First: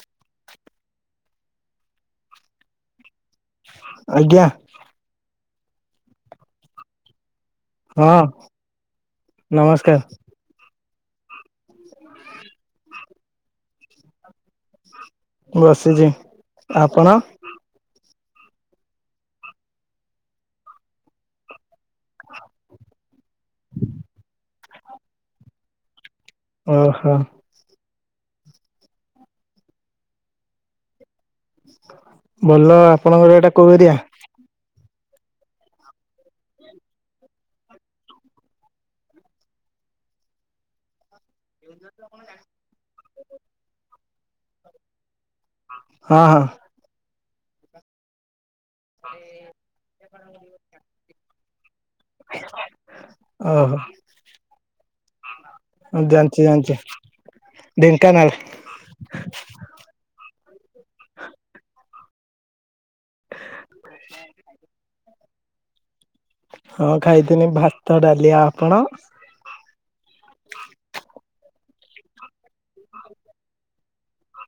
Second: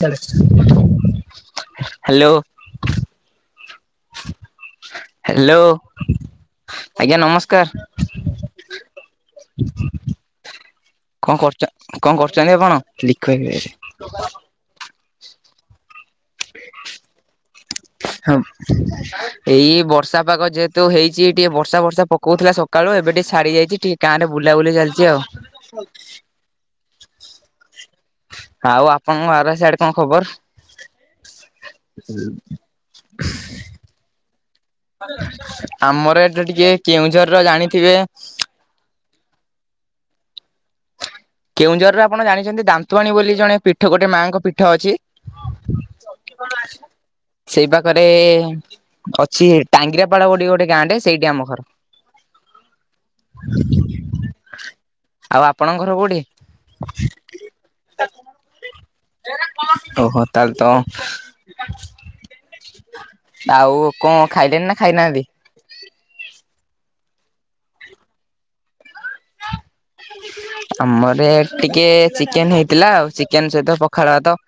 ଛାଡେ ହ୍ୟାଲୋ। ଆଜ୍ଞା। ହ୍ୟାଲୋ ଆଜ୍ଞା ନମସ୍କାର। ହଁ। ନମସ୍କାର କଣ କରୁ କଣ କରୁଛନ୍ତି ଆପଣ ଲିଖବେ ଏ ଲୋକାଲ। ବସିଛି ଆପଣ? [unintelligible] ଏଇ ବର୍ଷା ପାଗ ଯେହେତୁ ହେଇଛି ଟିକେ ବର୍ଷା ବର୍ଷା ପକଉଥିଲା ସକାଳୁ ଏବେ ଟିକେ ଛାଡ଼ି ଯାଇଛି ଟିକେ। ଗାଁ ରେ ବୁଲାବୁଲି ଚାଲିଛି ଆଉ। ଓହୋ। ଆଉ ଆପଣଙ୍କ ବାର ସିଆଡେ କଣ ଖବର? ଭଲ ଆପଣଙ୍କର ଏଟା କୋଉ ଏରିଆ? ଆମର ଏଠି ଟିକେ କେଉଁଝରର ଜାଣିଥିବେ। କେଉଁଝରରେ ଆପଣ ଜାଣିଛନ୍ତି ଦାନ୍ତୁବାଣୀ ବୋଲି ଜଣେ ପୀଠ ଗୋଟେ ମାଙ୍କ ପୀଠ ଅଛି। ହଁ ହଁ ସେଇ ପାଖରେ ଅଛି ଟାଙ୍ଗିରାଆପାଳ ଗୋଟେ ଗୋଟେ ଗାଁଟେ ସେଇଠି ଆମ ଘର। ଓହୋ। ଆଉ ଆପଣଙ୍କ ଘର କୋଉଠି? ଜାଣିଛି ଜାଣିଛି ଢେଙ୍କାନାଳ ଓହୋ ତାହେଲେ ତ ଆଉ କଣ ଖାଇଲେଣି ନା ଖାଇନାହାନ୍ତି? ହଁ ଖାଇଥିନି ଭାତ ଡାଲି ଆପଣ? [inaudible] ଆମର ଟିକେ ଚିକେନ ହେଇଥିଲା ଆଉ ଚିକେନ ସହିତ ପଖାଳ ଭାତ। [inaudible]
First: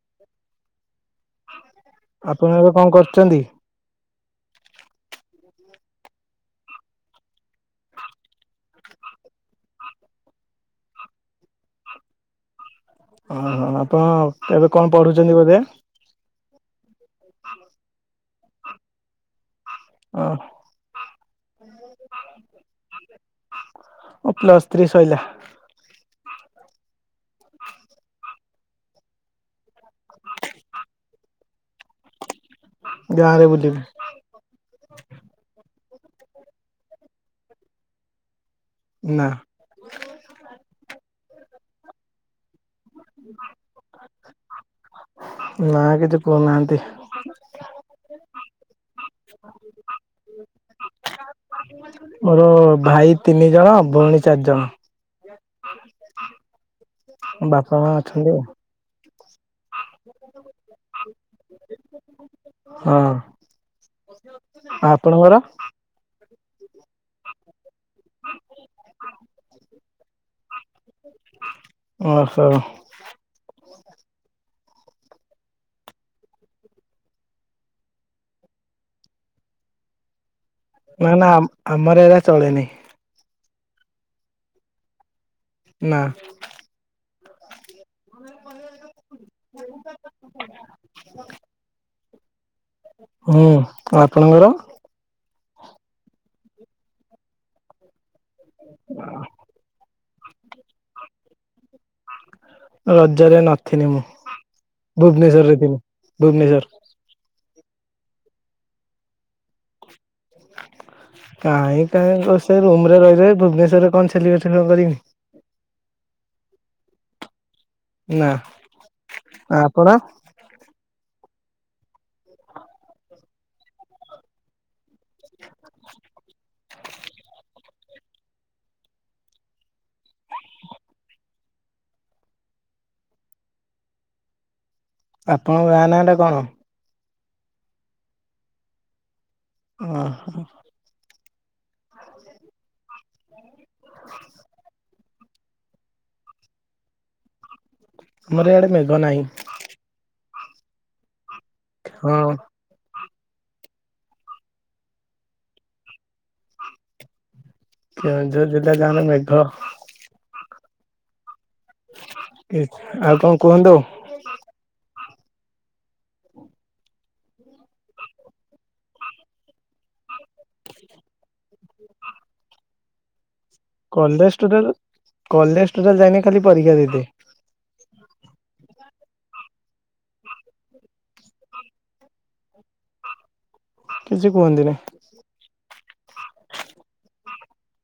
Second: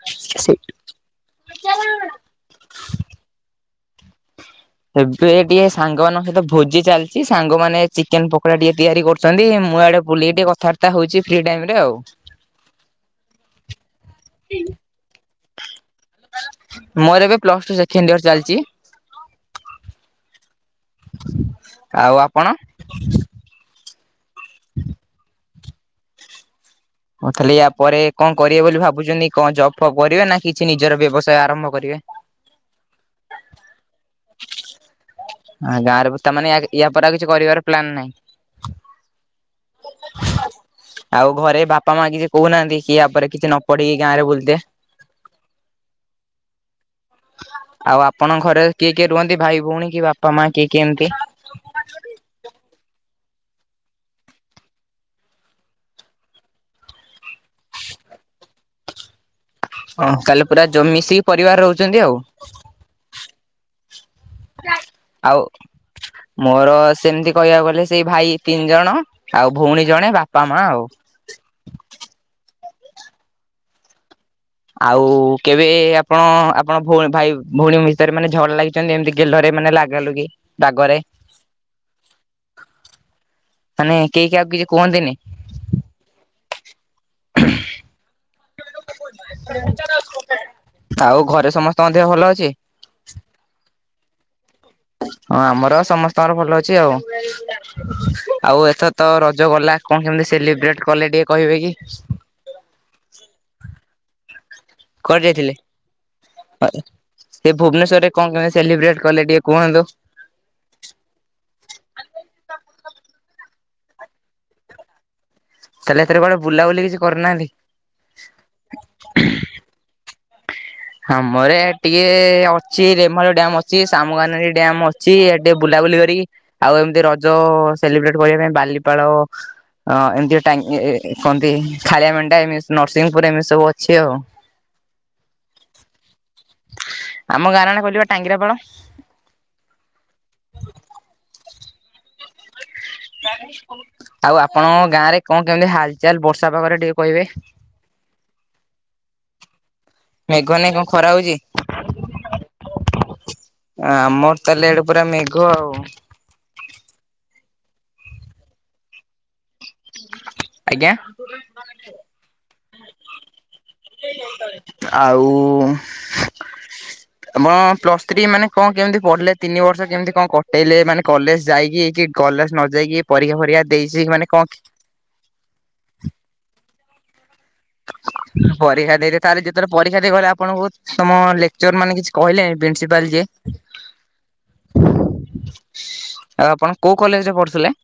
ଆପଣ ଏବେ କଣ କରୁଛନ୍ତି? ଏବେ ଟିକେ ସାଙ୍ଗମାନାନଙ୍କ ସହିତ ଭୋଜି ଚାଲିଛି ସାଙ୍ଗମାନେ ଚିକେନ ପକୋଡା ଟିକେ ତିଆରି କରୁ ଆଛନ୍ତି ମୁଁ ଆଡେ ବୁଲିକି ଟିକେ କଥାବାର୍ତ୍ତା ହଉଛି ଫ୍ରି ଟାଇମ୍ ରେ ଆଉ। ଓହୋ ଆପଣ ଏବେ କଣ ପଢୁଛନ୍ତି ବୋଧେ ମୋର ଏବେ ପ୍ଲସ ଟୁ ସେକେଣ୍ଡ ଇୟର ଚାଲିଛି। ଆଉ ଆପଣ? ଓ ପ୍ଲସ୍‌ ଥ୍ରୀ ଶଇଲା। ହଁ ତାହେଲେ ୟା ପରେ କଣ କରିବେ ବୋଲି ଭାବୁଛନ୍ତି କଣ ଜବ ଫପ୍ କରିବେ ନା କିଛି ନିଜର ବ୍ୟବସାୟ ଆରମ୍ଭ କରିବେ। ଗାଁ ରେ ବୁଲିବି। ଗାଁରେ ତାମାନେ ୟା ପରେ ଆଉ କିଛି କରିବାର ପ୍ଲାନ ନାହିଁ। ନା ଆଉ ଘରେ ବାପା ମା କି ଯେ କହୁନାହାନ୍ତି କିଏ ଆପରେ କିଛି ନ ପଢିକି ଗାଁରେ ବୁଲଦେ। ନା କିଛି କହୁନାହାନ୍ତି। ଆଉ ଆପଣଙ୍କ ଘରେ କିଏ କିଏ ରୁହନ୍ତି ଭାଇ ଭଉଣୀ କି ବାପା ମା କିଏ କିଏ ଏମିତି। ମୋର ଭାଇ ତିନି ଜଣ ଭଉଣୀ ଚାରିଜଣ। ବାପା ମା ଅଛନ୍ତି ଆଉ। ଶ ତାହେଲେ ପୁରା ମିଶିକି ପରିବାର ରହୁଛନ୍ତି ଆଉ। ହଁ ଆଉ ଆପଣଙ୍କର ମୋର ସେମିତି କହିବାକୁ ଗଲେ ସେଇ ଭାଇ ତିନି ଜଣ ଆଉ ଭଉଣୀ ଜଣେ ବାପା ମା ଆଉ। ଓହୋ। ଆଉ କେବେ ଆପଣ ଆପଣଭ ଭାଇ ଭଉଣୀ ଭିତରେ ମାନେ ଝଗଡା ଲାଗି ଏମିତି ଗେଲରେ ମାନେ ଲାଗାଲୁଗି ନା ନା ଆମର ଏରା ଚଳେନିଁ। ମାନେ କେହି କାହାକୁ କିଛି କୁହନ୍ତିନି। ନା। [unintelligible] [inaudible] ଆଉ ଘରେ ସମସ୍ତଙ୍କ ଦେହ ଭଲ ଅଛି? ହୁଁ, ଆପଣଙ୍କର? ହଁ ଆମର ସମସ୍ତଙ୍କର ଭଲ ଅଛି ଆଉ। ଆଉ ଏଥର ତ ର ଜ ଗଲା କଣ କେମିତି ସେଲିବ୍ରେଟ କଲେ ଟିକେ କହିବେ କି? ରଜରେ ନଥିନି ମୁଁ କୁଆଡେ ଯାଇଥିଲେ? ଭୁବନେଶ୍ଵରରେ ଥିଲି ଭୁବନେଶ୍ଵର। ସେ ଭୁବନେଶ୍ୱରରେ କଣ କେମିତି ସେଲିବ୍ରେଟ କଲେ ଟିକେ କୁହନ୍ତୁ। କାହିଁ କାହିଁ ସେ ରୁମ ରେ ରହି ରହି ଭୁବନେଶ୍ଵରରେ କଣ ସେଲିବ୍ରେସନ କରିମି। ତାହେଲେ ଏଥିରେ କୁଆଡେ ବୁଲାବୁଲି କିଛି କରିନାହାନ୍ତି? ନା, ଆ ଆପଣ? ଆମର ଇଆଡ଼େ ଟିକେ ଅଛି ରେମାଳ ଡ୍ୟମ୍ ଅଛି ସାମୁକାନଦୀ ଡ୍ୟମ୍ ଅଛି, ଟିକେ ବୁଲାବୁଲି କରିକି ଆଉ ଏମିତି ରଜ ସେଲିବ୍ରେଟ କରିବା ପାଇଁ ବାଲିପାଳ ହଁ ଏମିତି ଟ କନ୍ତି ଖାଳିଆ ମେଣ୍ଢା ଏମିତି ନରସିଂହପୁର ଏମିତି ସବୁ ଅଛି ଆଉ। ଆପଣଙ୍କ ଗାଁ ନାଁ ଟା କଣ? ଆମ ଗାଁ ନାଁ ଟା କହିଲି ବା ଟାଙ୍ଗିରାପାଳ। ଓ ହୋ। ଆଉ ଆପଣଙ୍କ ଗାଁ ରେ କଣ କେମିତି ହାଲଚାଲ ବର୍ଷା ପାଗରେ ଟିକେ କହିବେ? ଆମର ଇଆଡେ ମେଘ ନାହିଁ। ମେଘ ନାଇଁ କଣ ଖରା ହଉଛି? ହଁ। ଆମର ତାହେଲେ ଇଆଡ଼େ ପୁରା ମେଘ ଆଉ। କେଉଁଝର ଜିଲ୍ଲା ଜାଣ ମେଘ ଆଜ୍ଞା। ଆଉ କଣ କୁହନ୍ତୁ। ଆଉ ଆମ ପ୍ଲସ ଥ୍ରୀ ମାନେ କଣ କେମିତି ପଢିଲେ ତିନି ବର୍ଷ କେମିତି କଣ କଟେଇଲେ ମାନେ କଲେଜ ଯାଇକିଇକି କଲେଜ ନ ଯାଇକି ପରୀକ୍ଷା ଫରିକ୍ଷା କଲେଜ ଟୋଟାଲ କଲେଜ ଟୋଟାଲ ଯାଇନି ଖାଲି ପରୀକ୍ଷା ଦେଇଦେ। ପରୀକ୍ଷା ଦେଇ ତାହଲେ ଯେତେବେଳେ ପରୀକ୍ଷା ଦେଇଗଲେ ଆପଣଙ୍କୁ ତମ ଲେକ୍ଚର ମାନେ କିଛି କହିଲେନି ପ୍ରିନ୍ସିପାଲ ଯିଏ? କିଛି କୁହନ୍ତି ନାହିଁ। ଆଉ ଆପଣ କୋଉ କଲେଜରେ ପଢୁଥିଲେ?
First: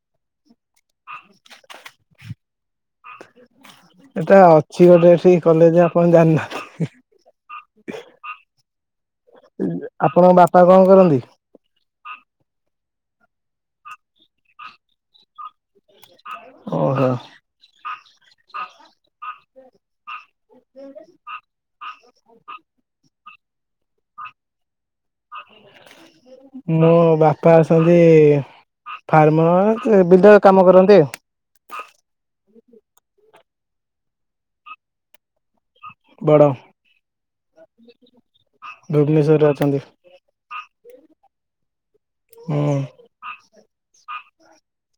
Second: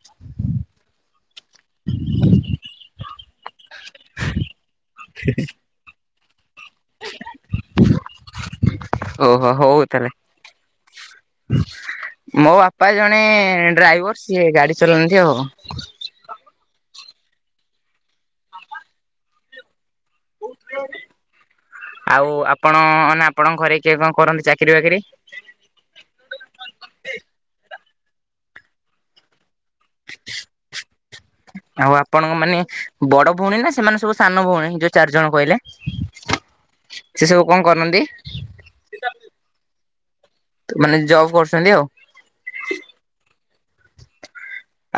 ଏଟା ଅଛି ଗୋଟେ ଏଠି କଲେଜ ଆପଣ ଓହୋ ଜାଣିନାହାନ୍ତି। ହଉ ତାହେଲେ ଆପଣଙ୍କ ବାପା କଣ କରନ୍ତି? ମୋ ବାପା ଜଣେ ଡ୍ରାଇଭର। ସିଏ ଗାଡି ଚଲାନ୍ତି ଆଉ। ଓହୋ। [inaudible] ଆଉ ଆପଣ ନା ଆପଣଙ୍କ ଘରେ କିଏ କଣ କରନ୍ତି ଚାକିରି ବାକିରି? ମୋ ବାପା ଅଛନ୍ତି ଫାର୍ମର। ଏ ବିଲରେ କାମ କରନ୍ତି ଆଉ। ଆଉ ଆପଣଙ୍କ ମାନେ ବଡ ଭଉଣୀ ନା ସେମାନେ ସବୁ ସାନ ଭଉଣୀ ଯୋଉ ଚାରି ଜଣ କହିଲେ। ବଡ ସେ ସବୁ କଣ କରନ୍ତି? ଭୁବନେଶ୍ଵର ରେ ଅଛନ୍ତି। ତ ମାନେ ଜବ୍ କରୁଛନ୍ତି ଆଉ। ହୁଁ।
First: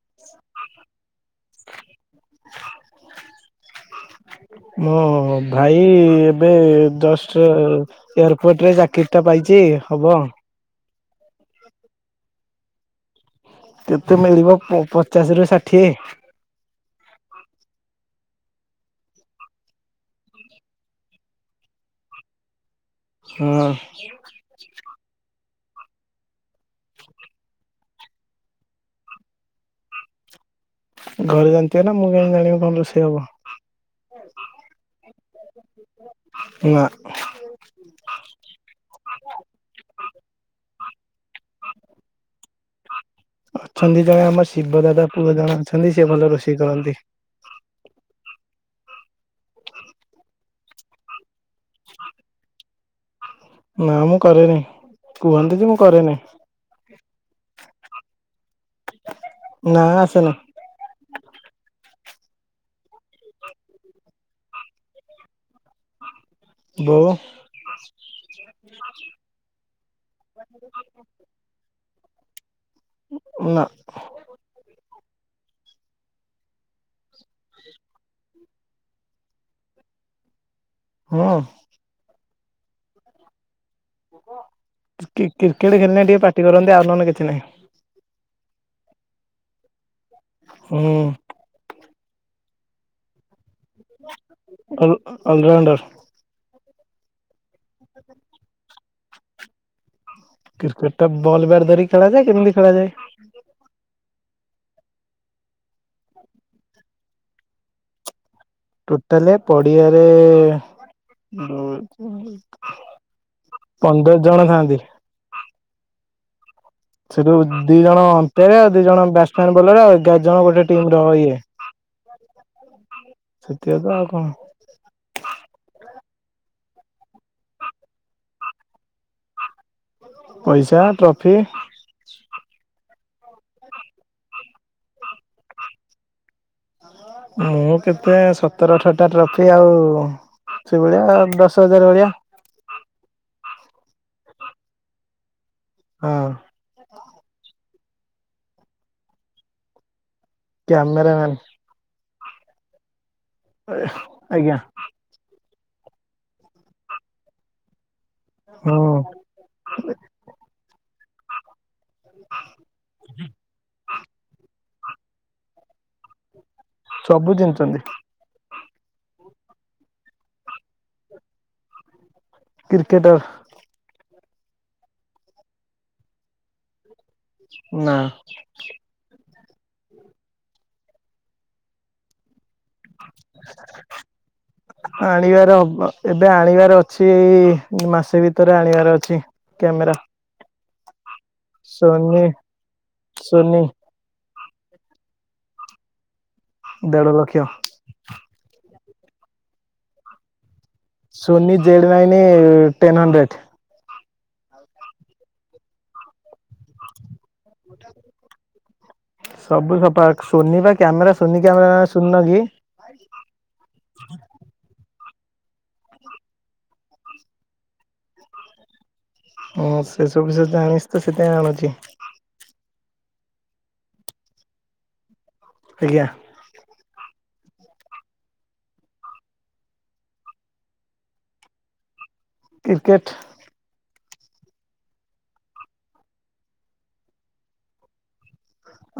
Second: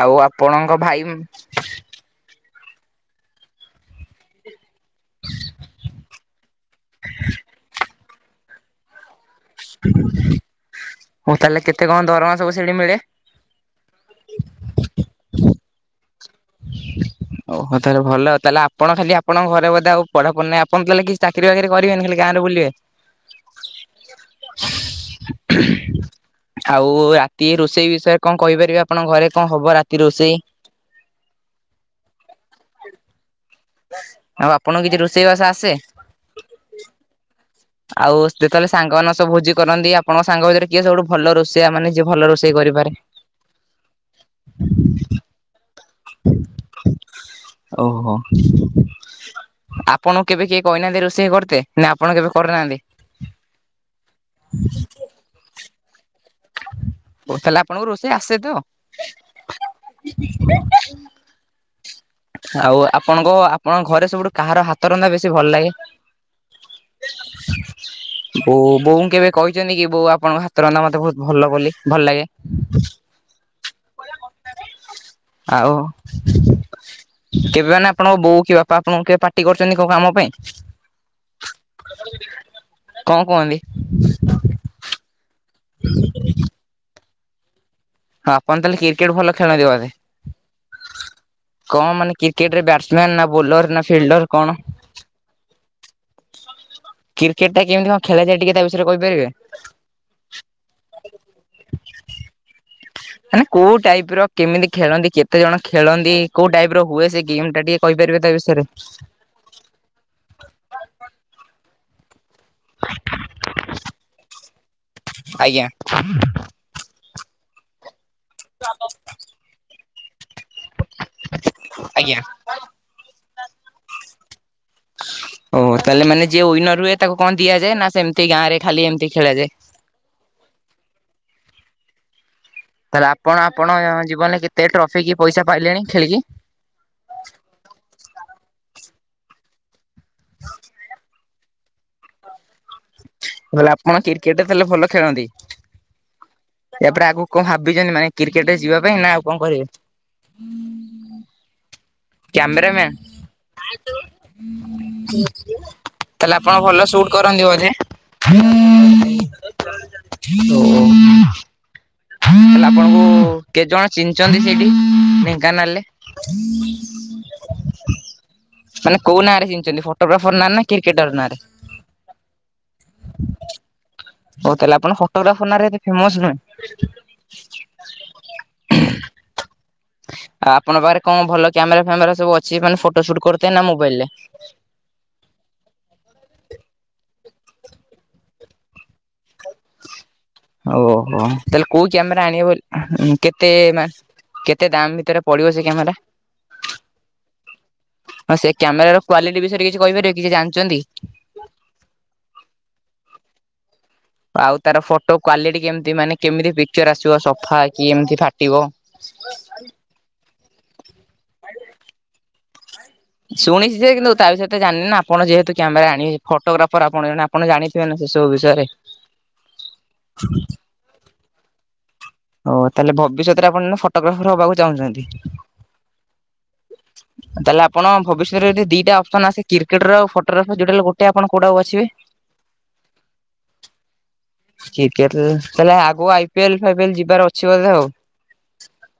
ଆଉ ଆପଣଙ୍କ ଭାଇ? ମୋ ଭାଇ ଏବେ ଜଷ୍ଟ ଏୟାରପୋର୍ଟରେ ଚାକିରି ଟା ପାଇଛି ହବ। ହଁ ତାହେଲେ କେତେ କଣ ଦରମା ସବୁ ସେଠି ମିଳେ? କେତେ ମିଳିବ ପ ପଚାଶ ରୁ ଷାଠିଏ। ଓହୋ ତାହାଲେ ଭଲ ତାହେଲେ ଆପଣ ଖାଲି ଆପଣଙ୍କ ଘରେ ବୋଧେ ଆଉ ପଢାପଢ଼ି ନାହିଁ ଆପଣ ତାହେଲେ କିଛି ଚା ଚାକିରି ବାକିରୀ କରିବେନି ଖାଲି ଗାଁରେ ବୁଲିବେ। ହଁ। ଆଉ ରାତି ରୋଷେଇ ବିଷୟରେ କଣ କହିପାରିବେ ଆପଣଙ୍କ ଘରେ କଣ ହବ ରାତି ରୋଷେଇ? ଘରେ ଜାଣିଥିବେ ନା ମୁଁ କେମତି ଜାଣିବି କଣ ରୋଷେଇ ହବ। ଆଉ ଆପଣଙ୍କୁ କିଛି ରୋଷେଇବାସ ଆସେ? ନା। ଆଉ ଯେତେବେଳେ ସାଙ୍ଗମାନଙ୍କ ସହ ଭୋଜି କରନ୍ତି ଆପଣଙ୍କ ସାଙ୍ଗ ଭିତରେ କିଏ ସବୁଠୁ ଭଲ ରୋଷେଇଆ ମାନେ ଯିଏ ଭଲ ରୋଷେଇ କରିପାରେ? ଅଛନ୍ତି ଜଣେ ଆମ ଶିବ ଦାଦା ପୁଅ ଜଣେ ଅଛନ୍ତି ସେ ଭଲ ରୋଷେଇ କରନ୍ତି। ଓହୋ। ଆପଣଙ୍କୁ କେବେ କେହି କହିନାହାନ୍ତି ରୋଷେଇ କରତେ? ନା ଆପଣ କେବେ କରିନାହାନ୍ତି? ନା ମୁଁ କରେନି କୁହନ୍ତି ଯେ ମୁଁ କରେନି। ଓ ତାହେଲେ ଆପଣଙ୍କୁ ରୋଷେଇ ଆସେ ତ? ନା ଆସେନି। ଆଉ ଆପଣଙ୍କ ଆପଣଙ୍କ ଘରେ ସବୁଠୁ କାହାର ହାତ ରନ୍ଧା ବେଶୀ ଭଲ ଲାଗେ? ବୋଉ। ବୋଉ ବୋଉଙ୍କୁ କେବେ କହିଛନ୍ତି କି ବୋଉ ଆପଣଙ୍କ ହାତ ରନ୍ଧା ମତେ ବହୁତ ଭଲ ବୋଲି ଭଲ ଲାଗେ? ହ ନା। ଆଉ। କେବେ ମାନେ ଆପଣଙ୍କ ବୋଉ କି ବାପା ଆପଣଙ୍କୁ କେବେ ପାଟି କରିଛନ୍ତି କୋଉ କାମ ପାଇଁ? ହୁଁ। କଣ କୁହନ୍ତି? କି କ୍ରିକେଟ ଖେଳିନେ ଟିକେ ପାଟି କରନ୍ତି ଆଉ ନହେଲେ କିଛି ନାହିଁ। ହଁ ଆପଣ ତାହେଲେ କ୍ରିକେଟ ଭଲ ଖେଳନ୍ତି ବୋଧେ? ହୁଁ କଣ ମାନେ କ୍ରିକେଟରେ ବ୍ୟାଟସ ମ୍ୟାନ ନା ବୋଲର ନା ଫିଲ୍ଡର କଣ? All allrounder. କ୍ରିକେଟ ଟା କେମିତି କଣ ଖେଳାଯାଏ ଟିକେ ତା ବିଷୟରେ କହିପାରିବେ? କ୍ରିକେଟା ବଲ ବ୍ୟାଟ୍ ଧରିକି ଖେଳାଯାଏ କେମି ଖେଳାଯାଏ। ମାନେ କୋଉ ଟାଇପ ର କେମିତି ଖେଳନ୍ତି କେତେ ଜଣ ଖେଳନ୍ତି କୋଉ ଟାଇପ ର ହୁଏ ସେ ଗେମ୍ ଟା ଟିକେ କହିପାରିବ ତା ବିଷୟରେ। ଟୋଟାଲ ପଡିଆରେ ପନ୍ଦର ଜଣ ଥାଆନ୍ତି। ଆଜ୍ଞା। ସେଠୁ ଦି ଜଣ ଅମ୍ପେୟାର ଆଉ ଦି ଜଣ ବ୍ୟାଟସମ୍ୟାନ ବୋଲର ଏଗାର ଜଣ ଗୋଟେ ଟିମ ର ଇଏ ଆଜ୍ଞା। ସେଥିକ ତ ଆଉ କଣ। ହଁ ଓ ତାହେଲେ ମାନେ ଯିଏ ୱିନର ହୁଏ ତାକୁ କଣ ଦିଆଯାଏ ନା ସେମିତି ଗାଁରେ ଖାଲି ଏମିତି ଖେଳାଯାଏ। ପଇଶା ଟ୍ରଫି। ତାହେଲେ ଆପଣ ଆପଣ ଜୀବନରେ କେତେ ଟ୍ରଫି କି ପଇସା ପାଇଲେଣି ଖେଳିକି। ମୁଁ କେତେ ସତର ଅଠଟା ଟ୍ରଫି ଆଉ ସେଭଳିଆ ଦଶ [unintelligible] ବଲେ ଆପଣ କ୍ରିକେଟ ତାହେଲେ ଭଲ ଖେଳନ୍ତି। ହଁ। ୟାପରେ ଆଗକୁ କଣ ଭାବିଛନ୍ତି ମାନେ କ୍ରିକେଟ ରେ ଯିବା ପାଇଁ ନା ଆଉ କଣ କରିବେ। କ୍ୟାମେରାମ୍ୟାନ୍। କ୍ୟାମେରାମ୍ୟାନ୍। ଆଜ୍ଞା ତାହେଲେ ଆପଣ ଭଲ ସୁଟ କରନ୍ତି ବୋଧେ। ହଁ। ହଉ ହଉ। ତାହାଲେ ଆପଣଙ୍କୁ କେତେ ଜଣ ଚିହ୍ନିଚନ୍ତି ସେଇଠି ଢେଙ୍କାନାଳରେ। ସବୁ ଚିନଚନ୍ତୀ। ମାନେ କୋଉ ନାଁରେ ଚିହ୍ନିଚନ୍ତି ଫଟୋଗ୍ରାଫର ନାଁରେ ନା କ୍ରିକେଟର ନାଁ ରେ। କ୍ରିକେଟର। ହଉ ତାହେଲେ ଆପଣ ଫଟୋଗ୍ରାଫର ନାଁରେ ଏତେ ଫେମସ ନୁହେଁ।। [unintelligible] ନା। ଆପଣଙ୍କ ପାଖରେ କଣ ଭଲ କ୍ୟାମେରା ଫ୍ୟାମେରା ସବୁ ଅଛି ମାନେ ଫଟୋ ସୁଟ କରୁଥିବେ ନା ମୋବାଇଲ ରେ। ଆଣିବାର ହବ ଏବେ ଆଣିବାର ଅଛି ଏଇ ମାସେ ଭିତରେ ଆଣିବାର ଅଛି। କ୍ୟାମେରା। ଓହୋ ତାହେଲେ କୋଉ ସୋନି କ୍ୟାମେରା ଆଣିବେ ବୋଲି କେତେ ସୋନି ମାସ କେତେ ଦାମ୍ ଭିତରେ ପଡିବ ସେ କ୍ୟାମେରା। ଦେଢ଼ ଲକ୍ଷ। ହଁ ସେ କ୍ୟାମେରାର କ୍ୱାଲିଟି ବିଷୟରେ କିଛି କହିପାରିବେ କି କିଛି ଜାଣିଛନ୍ତି। Sony Z ninety ten hundred. ଆଉ ତାର ଫଟୋ କ୍ଵାଲିଟି କେମିତି ମାନେ କେମିତି ପିକଚର ଆସିବ ସବୁ। ଫା କିି ଏମିତି ଫାଟିବ। ସବୁ ସଫା ସୋନି ବା କ୍ୟାମେରା ସୋନି କ୍ୟାମେରା ଶୁଣି ନ କି? ଶୁଣିଚି ଯେ କିନ୍ତୁ ତା ବିଷୟରେ ତୋ ଜାଣିନି ନା ଆପଣ ଯେହେତୁ କ୍ୟାମେରା ଆଣିବେ ଫଟୋଗ୍ରାଫର ଆପଣ ଜଣେ ଆପଣ ଜାଣିଥିବେ ସେ ସବୁ ବିଷୟରେ। [inaudible] ହଁ ସେ ସବୁ ବିଷୟରେ ଜାଣିଚି ତ ସେଥିପାଇଁ ଆଣୁଚି। ଓ ତାହେଲେ ଭବିଷ୍ୟତରେ ଆପଣ ଜଣେ ଫଟୋଗ୍ରାଫର ହବାକୁ ଚାହୁଁଛନ୍ତି। ଆଜ୍ଞା। [inaudible] ତାହେଲେ ଆପଣ ଭବିଷ୍ୟତରେ ଯଦି ଦିଟା ଅପସନ ଆସେ କ୍ରିକେଟର ଆଉ ଫଟୋଗ୍ରାଫର ଯଉଟା ହେଲେ ଗୋଟେ ଆପଣ କୋଉଟାକୁ ବାଛିବେ। କ୍ରିକେଟ୍। କ୍ରିକେଟ୍ ତାହେଲେ ଆଗକୁ ଆଇ ପିଏଲ୍ ଫାଇପିଏଲ୍ ଯିବାର ଅଛି ବୋଧେ ଆଉ।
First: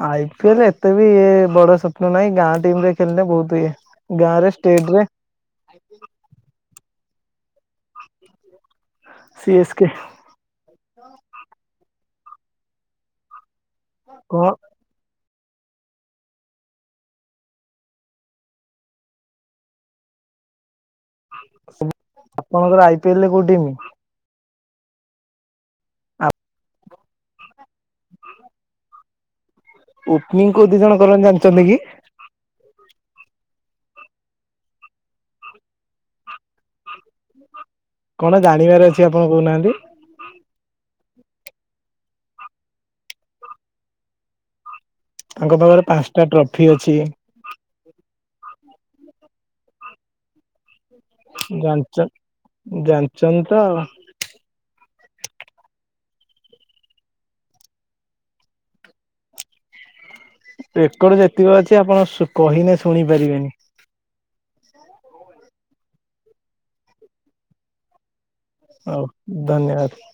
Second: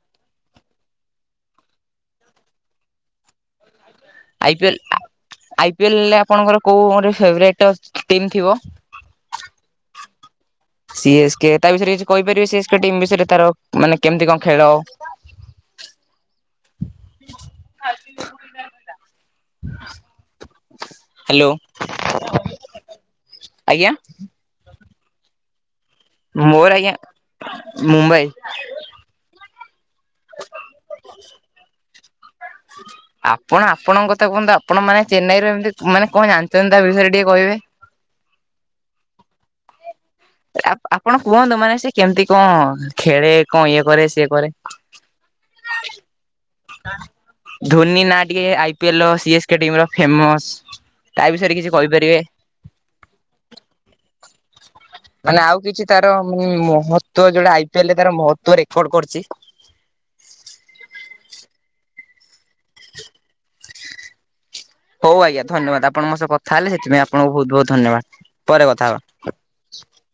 ଆଇ ପିଏଲ ଏତେ ବି ଇଏ ବଡ ସ୍ୱପ୍ନ ନାହିଁ। ଗାଁ ଟିମ ରେ ଖେଳିଲେ ବହୁତୁ ଇଏ। ଗାଁ ରେ ଆଇ ପିଏଲ ଷ୍ଟେଟ୍ ଆ ରେ ଇ ପିଏଲ ରେ ଆପଣଙ୍କର କୋଉ ଗୋଟେ ଫେଭେରାଇଟ ଟିମ୍ ଥିବ? C S K. CS K ତା ବିଷୟରେ କିଛି କହିପାରିବେ। ସିଏସ୍ କେ ଟିମ୍ ବିଷୟରେ ତାର ମାନେ କେମିତି କଣ ଖେଳ? [inaudible] ହଲ୍ [inaudible] [inaudible] ଆପଣଙ୍କର ଆଇ ପିଏଲ ରେ କୋଉ ଟିମ? [inaudible] ମୋର ଆଜ୍ଞା। ମୁମ୍ବାଇ। ଓପନିଂ କୋଉ ଦି ଜଣ କରନ୍ତୀ ଜାଣିଛନ୍ତି କି? [inaudible] ଆପଣ ଆପଣଙ୍କ କଥା କୁହନ୍ତୁ। ଆପଣ ମାନେ ଚେନ୍ନାଇରେ ଏମିତି, ମାନେ କଣ ଜାଣିଛନ୍ତି ତା ବିଷୟରେ ଟିକେ କହିବେ? କଣ ଜାଣିବାର ଅଛି ଆପଣ କହୁନାହାନ୍ତି? ଆପ ଆପଣ କୁହନ୍ତୁ ମାନେ ସେ କେମିତି କଣ ଖେଳେ କଣ ଇଏ କରେ ସିଏ କରେ? ତାଙ୍କ ପାଖରେ ପାଞ୍ଚଟା ଟ୍ରଫି ଅଛି। ଧୋନି ନାଁ ଟିକେ ଆଇ ପିଏଲ ର ସିଏସ କେ ଟିମ ର ଫେମସ। ଜାଣିଚ ଜାଣିଛନ୍ତି ତ। ମାନେ ଆଉ କିଛି ତାରା ମହତ୍ଵ ଯୋଉଟା ଆଇ ପିଏଲ ରେ ତାର ମହତ୍ଵ ରେକର୍ଡ କରିଛି। ରେକର୍ଡ ଯେତିକି ଅଛି ଆପଣ ଶୁ କହିନେ ଶୁଣି ପାରିବେନି। ହଉ ଆଜ୍ଞା ଧନ୍ୟବାଦ। ଆପଣଙ୍କ ମୋ ସହ କଥା ହେଲେ ସେଥି ପାଇ ଆପଣଙ୍କୁ ବହୁତ୍ ବହୁତ୍ ଧନ୍ୟବାଦ୍। ହଉ ଧନ୍ୟବାଦ।